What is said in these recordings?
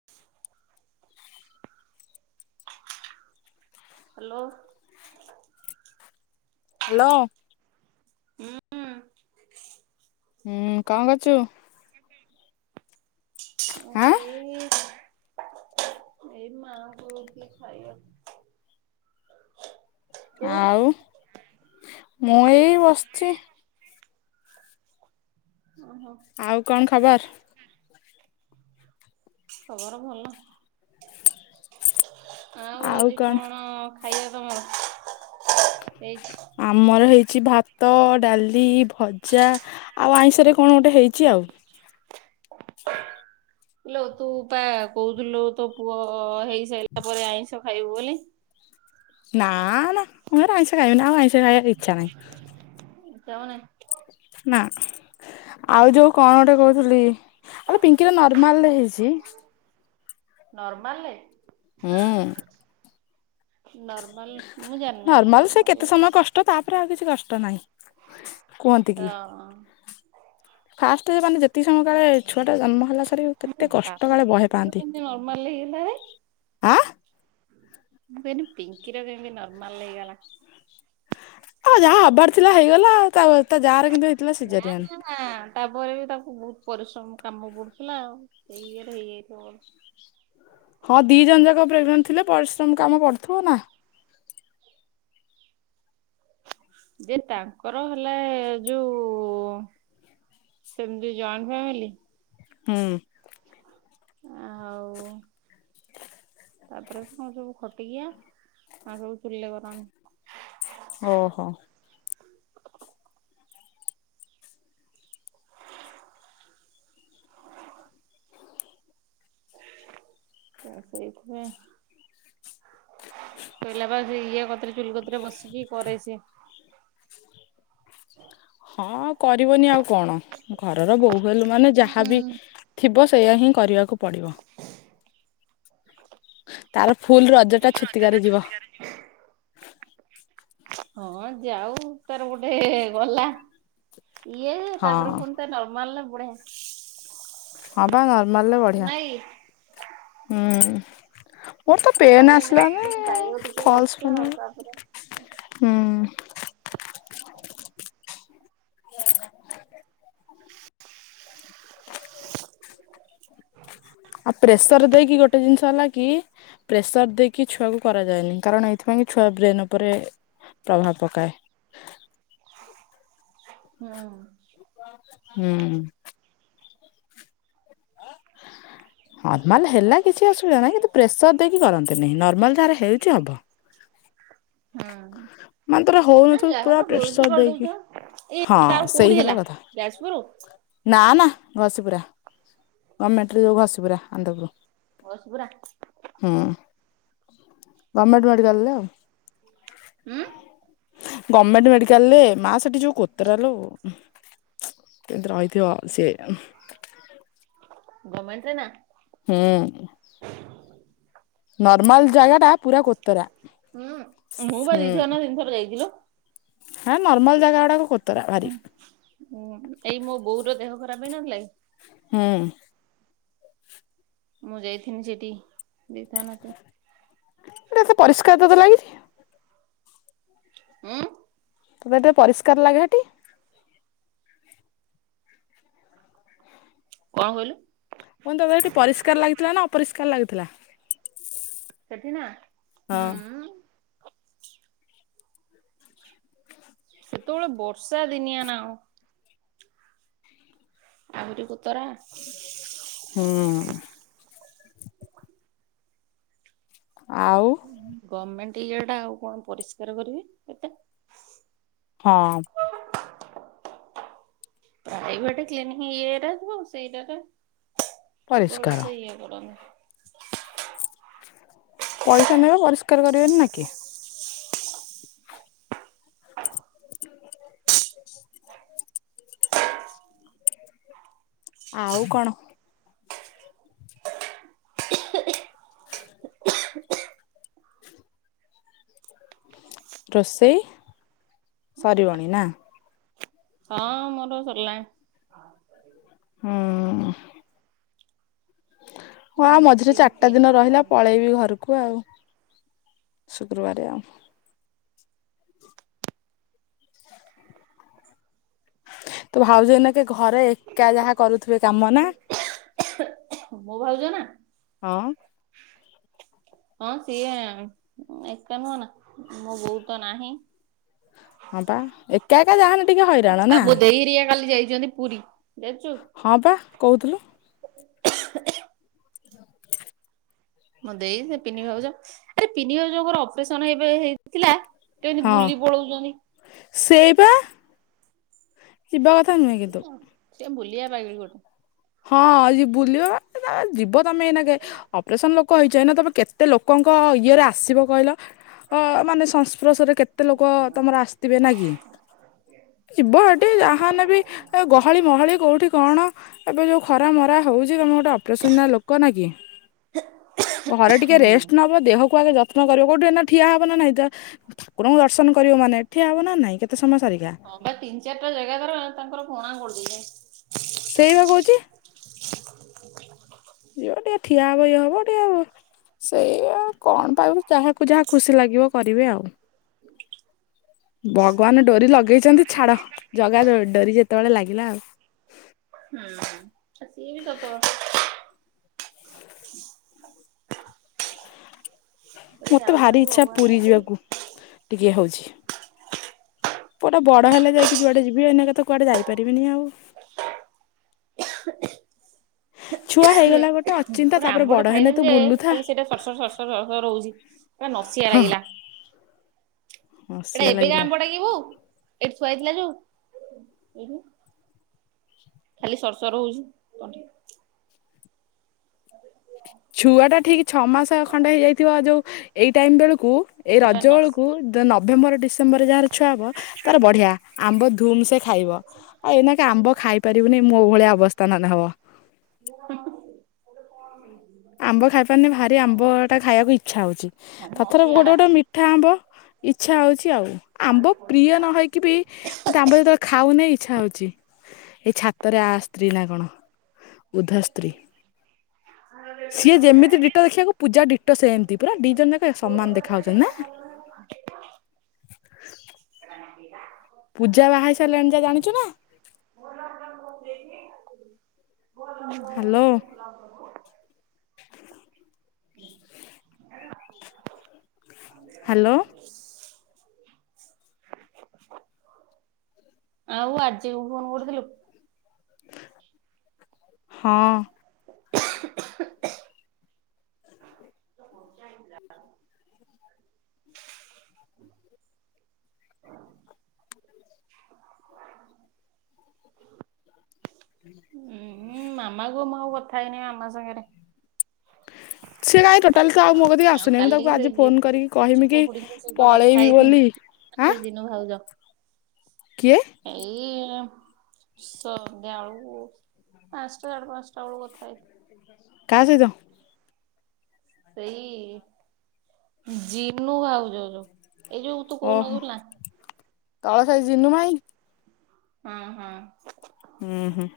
[inaudible] Hello. Hello. ଉଁ ହୁଁ। ହୁଁ କଣ କରୁଛୁ? ଯିବି। ଆଁ। ଏ। ଏଇ ମାଆଙ୍କୁ ଦଉଥିଲି ଖାଇବାକୁ। ତୁ ଆଉ ମୁଁ ଏଇ ବସିଛି। ହଁ। ଆଉ କଣ ଖବର? ଖବର ଭଲ। ଆଉ ଆଜି କଣ ଖାଇବା ତମର ହେଇଚି? ଆମର ହେଇଛି ଭାତ ଡାଲି ଭଜା ଆଉ ଆଇଁଷରେ କଣ ଗୋଟେ ହେଇଛି ଆଉ କିଲୋ ତୁ ପା କହୁଥିଲୁ ତୋ ପୁଅ ହେଇସାରିଲା ପରେ ଆଇଁଷ ଖାଇବୁ ବୋଲି। ନାଁ ନାଁ ମୁଁ ହେରା ଆଇଁଷ ଖାଇବିନି ଆଉ ଆଇଁଷ ଖାଇବାକୁ ଇ [inaudible] ନାଁ। ଆଉ ଯୋଉ କଣ ଗୋଟେ କହୁଥିଲି ଆଲୋ ପିଙ୍କିର ନର୍ମାଲ ହେଇଛି। ନର୍ମାଲରେ। ହୁଁ। ନର୍ମାଲ ମୁଁ ଜାଣିନାହିଁ ନର୍ମାଲଲେ ତ ତାପରେ ଆଉ କିଛି କଷ୍ଟ ନାହିଁ। କୁହନ୍ତି କି। ଅହ। ଫାଷ୍ଟ ମାନେ ଯେତିକି ସମୟ କାଳେ ଛୁଆଟା ଜନ୍ମ ହେଲା ସାରେ କେତେ କଷ୍ଟ କାଳେ ବହେ ପାଆନ୍ତି। ସେ ନର୍ମାଲରେ ହେଇଗଲେ। ଆ ମୁଁ କହିଲି ପିଙ୍କିର କେମିତି ନର୍ମାଲ ହେଇଗଲା? ଆଉ ଯାହା ହବାର ଥିଲା ହେଇଗଲା ତା ତା ଯାଆର କିନ୍ତୁ ହେଇଥିଲା ନା ସିଜରିଆନ। ନା ତାପରେ ବି ତାକୁ ବହୁତ ପରିଶ୍ରମ କାମ ପଡୁଥିଲା ଆଉ ସେଇ ଇଏରେ ହେଇଯାଇଥିବ। ହଁ ଦିଇ ଜଣ ଯାକ ପ୍ରେଗନେଣ୍ଟ ଥିଲେ ପରିଶ୍ରମ କାମ ପଡୁଥିବ ନା। ଯିଏ ତାଙ୍କର ହେଲେ ଯୋଉ ଯେମିତି ଜଏଣ୍ଟ ଫ୍ୟାମିଲି। ହୁଁ। ଆଉ ତାପରେ କଣ ସବୁ ଖଟିକିଆ ଆଉ ସବୁ ଚୁଲିରେ କରନ୍ତି। ଅହ। [inaudible] ତ ସେଇଥିପାଇଁ କହିଲା ବା ସେ ଇଏ କତିରେ ଚୁଲି କତିରେ ବସିକି କରେ ସିଏ। ହଁ କରିବନି ଆଉ କଣ ଘରର ବୋହୁ ହେଲୁ ମାନେ ଯାହାବି ଥିବ ସେଇୟା ହିଁ କରିବାକୁ ପଡ଼ିବ। ତାର ଫୁଲ୍ ରଜଟା ଛୁତିକିଆରେ ଯିବ। ହଁ ଯାଉ ତାର ଗୋଟେ ଗଲା। ଇଏ ହଁ ତାପରେ ପୁଣି ତା ନର୍ମାଲରେ ବଢିଆସେ। ହଁ ବା ନର୍ମାଲରେ ବଢିଆ ନାଇଁ ହୁଁ। ମୋର ତ ପେନ୍ ନର୍ମାଲରେ ଆସିଲାନି ଏଇନା ପାଇବ ଟିକେ ଫଲସ କଷ୍ଟ ପେନ୍ ଆଉ ତାପରେ ହୁଁ [inaudible] ଆଉ ପ୍ରେସର ଦେଇକି ଗୋଟେ ଜିନିଷ ହେଲା କି? ପ୍ରେସର ଦେଇକି ଛୁଆକୁ କରାଯାଏନି କାରଣ ଏଇଥିପାଇଁ କି ଛୁଆ ବ୍ରେନ ଉପରେ ପ୍ରଭାବ ପକାଏ। ହୁଁ। ହୁଁ। ନର୍ମାଲ ହେଲା କିଛି ଅସୁବିଧା ନାହିଁ କିନ୍ତୁ ପ୍ରେସର ଦେଇକି କରନ୍ତି ନେହିଁ ନର୍ମାଲ ଯାହାର ହେଉଛି ହବ। ହଁ। ମାନେ ତୋର ହଉନଥିବ ନାଇଁ ପୁରା ଯାହାର ପ୍ରେସର ବୋହୂତୁ ବଡ ଦେଇକି ଟ ହଁ ଏଇ ତାର ସେଇ କୋଉଠି ହେଲା। କଥା। ଯାସ୍ପୁରୁ। ନା ନା ଘଷିପୁରା ଗମେଣ୍ଟରେ ଘଷି ପୁରା ଆନ୍ଦପୁର। ଘଷିପୁରା। ହୁଁ ଗମେଣ୍ଟ ମେଡିକାଲରେ ଆଉ। ହୁଁ ଗମେଣ୍ଟ ମେଡିକାଲ ରେ ମା ସେଠି ଯୋଉ କୋତରା ଲୁ ଉଁ କେମତି ରହି ଥିବ ସେ। ଗମେଣ୍ଟରେ ନା। ହୁଁ। ନର୍ମାଲ ଜାଗା ଟା ପୁରା କୋତରା ହୁଁ। [unintelligible] ଯାଇଥିଲ। ହଁ ନର୍ମାଲ ଜାଗା ଉଡାକ କୋତରା ଭାରି। ଉୁଁ ଏଇ ମୋ ବୋଉ ର ଦେହ ଖରାପ ହେଇନଥିଲା କି? ହୁଁ। ମୁଁ ଯାଇଥିନି ସେଠି ଦେଇଥାନା ତ ତ ସେ ପରିଷ୍କାର ତ ଏବେ ଲାଗୁଛି। ଉଁ ବୋଧେ ପରିସ୍କାର ଲାଗେ ହେଟି। କଣ କହଲୁ। ମୁଁ କନି ତତେ ହେଟି ପରିଷ୍କାର ଲାଗିଥିଲା ନା ଅପରିଷ୍କାର ଲାଗୁଥିଲା। ସେଠି ନା ହଁ ହୁଁ। ସେତେବେଳେ ବର୍ଷା ଦିନିଆ ନା କଣ। ଆହୁରି କୋତରା। ହୁଁ। ଆଉ ଗମେଣ୍ଟ ଇଏ ଟା ଆଉ କଣ ପରିଷ୍କାର କରିବେ ଏତେ। ହଁ। ପ୍ରାଇଭେଟ କ୍ଲିନିକ୍ ଇଏରା କୁ ସେଇଟାରେ ପରିଷ୍କାର ଭଲସେ ଇଏ କରନ୍ତି। ପଇସା ନେବେ ପରିଷ୍କାର କରିବେନି ନା କି? [inaudible] ଆଉ କଣ। ରୋଷେଇ ସରିବଣି ନା। ହଁ ମୋର ସରିଲାଣି। ହୁଁ। ହଁ ମଝିରେ ଚାରିଟା ପିଙ୍କିର ଦିନ ରହିଲା ପଳେଇବି ଘରକୁ ଆଉ ଶୁକ୍ରବାରେ ଆଉ। ତୋ ଭାଉଜ ଏଇନା କେ ଘରେ ଏକା ଯାହା କରୁଥିବେ କାମ ନା। ମୋ ଭାଉଜ ନା। ହଁ। ହଁ ସିଏ ଏକା ନୁହ ନା ମୋ ବୋଉତ ନାହିଁ। ହଁ ବା ଏ କା ଏକା ଯାହାଲେ ଟିକେ ହଇ ଆ ମୋ ଦେଇରିଆ କାଲି ଯାଇଛନ୍ତି ପୁରୀ ଯାଚୁ। ହଁ ବା କହୁଥୁଲୁ। [inaudible] [inaudible] ମୋ ଦେଇ ସେ ପିନି ଭାଉଜ ଆରେ ପିନି ଭାଉଜଙ୍କର ଅପରେସନ ଏବେ ହେଇଥିଲା। ସେକେନ୍ତି ବୁଲି ପଳଉଛନ୍ତି। ସେଇ ପା। ସେ କିନ୍ତୁ ବୁଲିବା ପାଗେଳି ଗୋଟେ। ହଁ ଆଜି ବୁଲିବ ବା ଯିବ ତମେ ଏଇନା କେ ଅପରେସନ ଲୋକ କହିଛ ନା ତମେ କେତେ ଲୋକଙ୍କ ଇଏରେ ଆସିବ କହିଲ ଅ ମାନେ ସଂସ୍ପର୍ଶରେ କେତେ କେତେ ଲୋକ ତମର ଆସିଥିବେ ନା କି। ଯିବ ହେଠି ଯାହା ହେଲେବି ଏ ଗହଳି ମହଳି କୋଉଠି କଣ। ଏବେ ଯେଉଁ ଖରା ମରା ହେଉଛି ତୁମେ ଗୋଟେ ଅପରେସନ ନା ଲୋକ ନା କି? ଘରେ ଟିକେ ହୁଁ ରେଷ୍ଟ ନେବ ଦେହକୁ ଆଗେ ଯତ୍ନ କରିବ କୋଉଠି ଏନା ଠିଆ ହବ ନା ନାଇଁ ତା ଠାକୁରଙ୍କୁ ଦର୍ଶନ କରିବ ମାନେ ଠିଆ ହବ ନା ନାଇଁ କେତେ ସମୟ ସାରିକା। ହଁ ପା ତିନି ଚାରିଟା ଜାଗା ଧର ତାଙ୍କର ପଣା କରିଦେଇଛି। ସେଇପା କହୁଛି। ଯିବ ଟିକେ ଠିଆ ହବ ଇଏ ହବ ଟିକେ ଆଉ। ସେଇୟା କଣ ପାଇବୁ ଯାହାକୁ ଯାହା ଖୁସି ଲାଗିବ କରିବେ ଆଉ। ଭଗବାନ ଡୋରି ଲଗେଇଛନ୍ତି ଛାଡ ଜଗା ଡୋରି ଯେତେବେଳେ ଲାଗିଲା ଆଉ। ହୁଁ ସିଏ ବି ସତ କଥା। କଥା ମତେ ଭାରି ଯାଉଛନ୍ତି ଇଚ୍ଛା ଭଗବାନଙ୍କ ପୁରୀ କତିକି ଯିବାକୁ ଟିକେ ହଉଛି। ପୁଅଟା ବଡ଼ ହେଲେ ଯାଇକି ଯୁଆଡେ ଯିବି ଏନେକା ତ କୁଆଡେ ଯାଇପାରିବିନି ଆଉ। ଛୁଆ ହେଇଗଲା ଅଚିନ୍ତା ଗୋଟେ ତାପରେ ଆମ୍ବଟେ ବଡ ହେଲେ ଖାଇଦେଲିି ତୁ ଯେ ବୁଲୁଥା ଖାଲି ସେଇଟା ସର୍ ସର୍ ସର୍ ସର୍ ସର୍ ସର୍ ସର୍ ହଉଛି। ସେଟା ନସିଆ ହଁ ଲାଗିଲା। ଏଟା ହସିବା ଏବେ କା ଲାଗିଲା। ଆମ୍ୱ ଟା କି ବାଉ ଏଠି ଥୁଆ ହେଇଥିଲା ଯାଉ ଏଠି। ଖାଲି ସର୍ ସର୍ ହଉଛି ତଣ୍ଟି। ଛୁଆଟା ଠିକ ଛଅ ମାସ ଖଣ୍ଡେ ହେଇଯାଇଥିବ ଯୋଉ ଏଇ ଟାଇମ୍ ବେଳକୁ ଏଇ ସେଟା ରଜ ନସି ବେଳକୁ ନଭେମ୍ବର ଡିସେ ସେମ୍ବର୍ ଯାହାର ଛୁଆ ହବ ତାର ବଢ଼ିଆ ଆମ୍ବ ଧୁମ ସେ ଖାଇବ। ଆଉ ଏଇନାକେ ଆମ୍ବ ଖାଇ ପାରିବୁନି ମୁଁ ଭଳିଆ ଅବସ୍ଥା ନଲେ ହେବ। ଆମ୍ବ ଖାଇପାରୁନି ଭାରି ଆମ୍ବଟା ଖାଇବାକୁ ଇଚ୍ଛା ହେଉଛି। ଥର ଥର ଗୋଟେ ନସିଆଟା ଗୋଟେ ମିଠା ଆମ୍ବ ଇଚ୍ଛା ହଉଛି ଆଉ ଆମ୍ବ ପ୍ରିୟ ନହଇ କି ବି ମତେ ଆମ୍ବ ଯେତେବେଳେ ଖାଉନି ଇଚ୍ଛା ହଉଛି ଏଇ ଛାତରେ ଆ ସ୍ତ୍ରୀ ନା କଣ? ବୁଦ୍ଧାସ୍ତ୍ରୀ। ସିଏ ଯେମିତି ଡିଟୋ ଦେଖିବାକୁ ପୂଜା ଡିଟୋ ସେମିତି ପୁରା ଦି ଜଣ ଯାକ ସମାନ ଦେଖା ଯାଉଛନ୍ତି ନା। ସେ ନିଲା। ପୂଜା ବାହା ହେଇ ସାରିଲାଣି ଜା ଜାଣିଛ ନା? ହାଲୋ। ହାଲୋ। ଆଉ ଆଜି ଫୋନ କରୁଥିଲୁ? ହଁ। ଉଁଁ ମାମା କୁ ମୁଁ ଆଉ କଥା ହେଇନି ମାମା ସାଙ୍ଗରେ। ସିଏ କାଇଁ ଆଉ ଟୋଟାଲ ଆଉ ମୋ କତିକି ଆଉ ଆସୁନି। ମୁଁ କାଲି ତାକୁ ସେ ଆଜି ଯିଏ ଫୋନ କରିକି କହମି ଜିନୁ କି ଖୁଡିଙ୍କ ସହିତ କଥା ପଳେଇବି ହେଇଥିନି ବୋଲି। ଆଁ ସେ ଜିନ ଭାଉଜ। କିଏ? ଏଇ ସନ୍ଧ୍ୟାବେଳକୁ ପାଞ୍ଚଟା ସାଢେ ପାଞ୍ଚଟା ବେଳକୁ କଥା ହେଇ କାହା ସହିତ? ସେଇ ଜିନୁ ଭାଉଜ ଯୋଉ ଏଇ ଯୋଉ ତୁ ଓହୋ କହୁନଥିଲୁ ନା। ତଳ ସାଇ ଜିନୁ ଭାଇ ହଁ ହଁ। ହୁଁ ହୁଁ।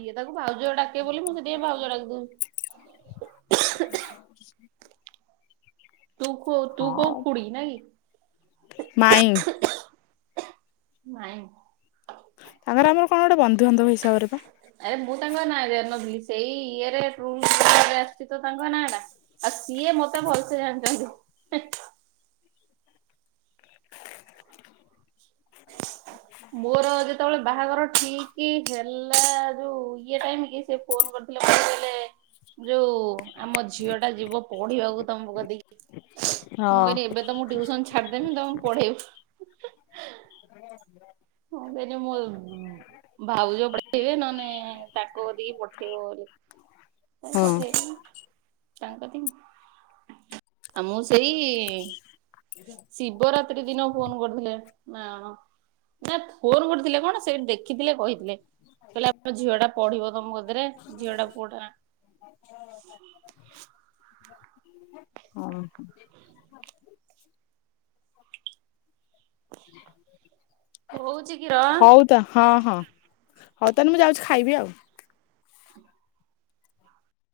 ଇଏ ତାକୁ ଭାଉଜ ଡାକେ ବୋଲି ମୁଁ ସେଥିପାଇଁ ଭାଉଜ ଡାକିଦେଉଛି। [inaudible] ତୁ କ ତୁ କୋଉ ହଁ ଖୁଡି ନାହିଁ ମାଇଁ କି? ନାଇଁ। ତାଙ୍କର ଆମର କଣ ଗୋଟେ ବନ୍ଧୁ ବାନ୍ଧବ ହିସାବରେ ବା ଆରେ ମୁଁ ତାଙ୍କ ନାଁ ଜାଣିନଥିଲି ସେଇ ଇଏରେ ଆସିଛି ତ ତାଙ୍କ ନାଁ ଟା। ଆଉ ସିଏ ମତେ ଭଲସେ ଜାଣିଛନ୍ତି। ମୋର ଯେତେବେଳେ ବାହାଘର ଠିକି ହେଲା ଯୋଉ ଇଏ ଟାଇମ କି ସେ ଫୋନ କରିଥିଲେ। ମୋତେ କହିଲେ ଯୋଉ ଆମ ଝିଅଟା ଯିବ ପଢିବାକୁ ତମ କତିକି। ହଁ ମୁଁ କହିଲି ଏବେ ତ୍ ତ ମୁଁ ଟ୍ୟୁସନ ଛାଡିଦେବି ତମକୁ ପଢେଇବି। [inaudible] [inaudible] ଭାଉଜ ପଠେଇବେ ନହେଲେ ତାଙ୍କ କତିକି ପଠେଇବ ବୋଲି। ହଁ। ପଠେଇଥିଲି ତାଙ୍କ କତିକି ଆ ମୁଁ ସେଇ ଶିବରାତ୍ରି ଦିନ ଫୋନ କରିଥିଲେ। ନା ହଁ। ନା ଫୋନ କରୁଥିଲେ କଣ ସେଠି ଦେଖିଥିଲେ କହିଥିଲେ। କହିଲେ ଆପଣ ଝିଅଟା ପଢିବ ତ ମୋ କତିରେ ଝିଅଟା ପୁଅଟା ହଁ। [inaudible] ହଉଛି କି ରହ? ହଉ ତ ହଁ ହଁ ହଉ ତାହେଲେ ମୁଁ ଯାଉଛି ଖାଇବି ଆଉ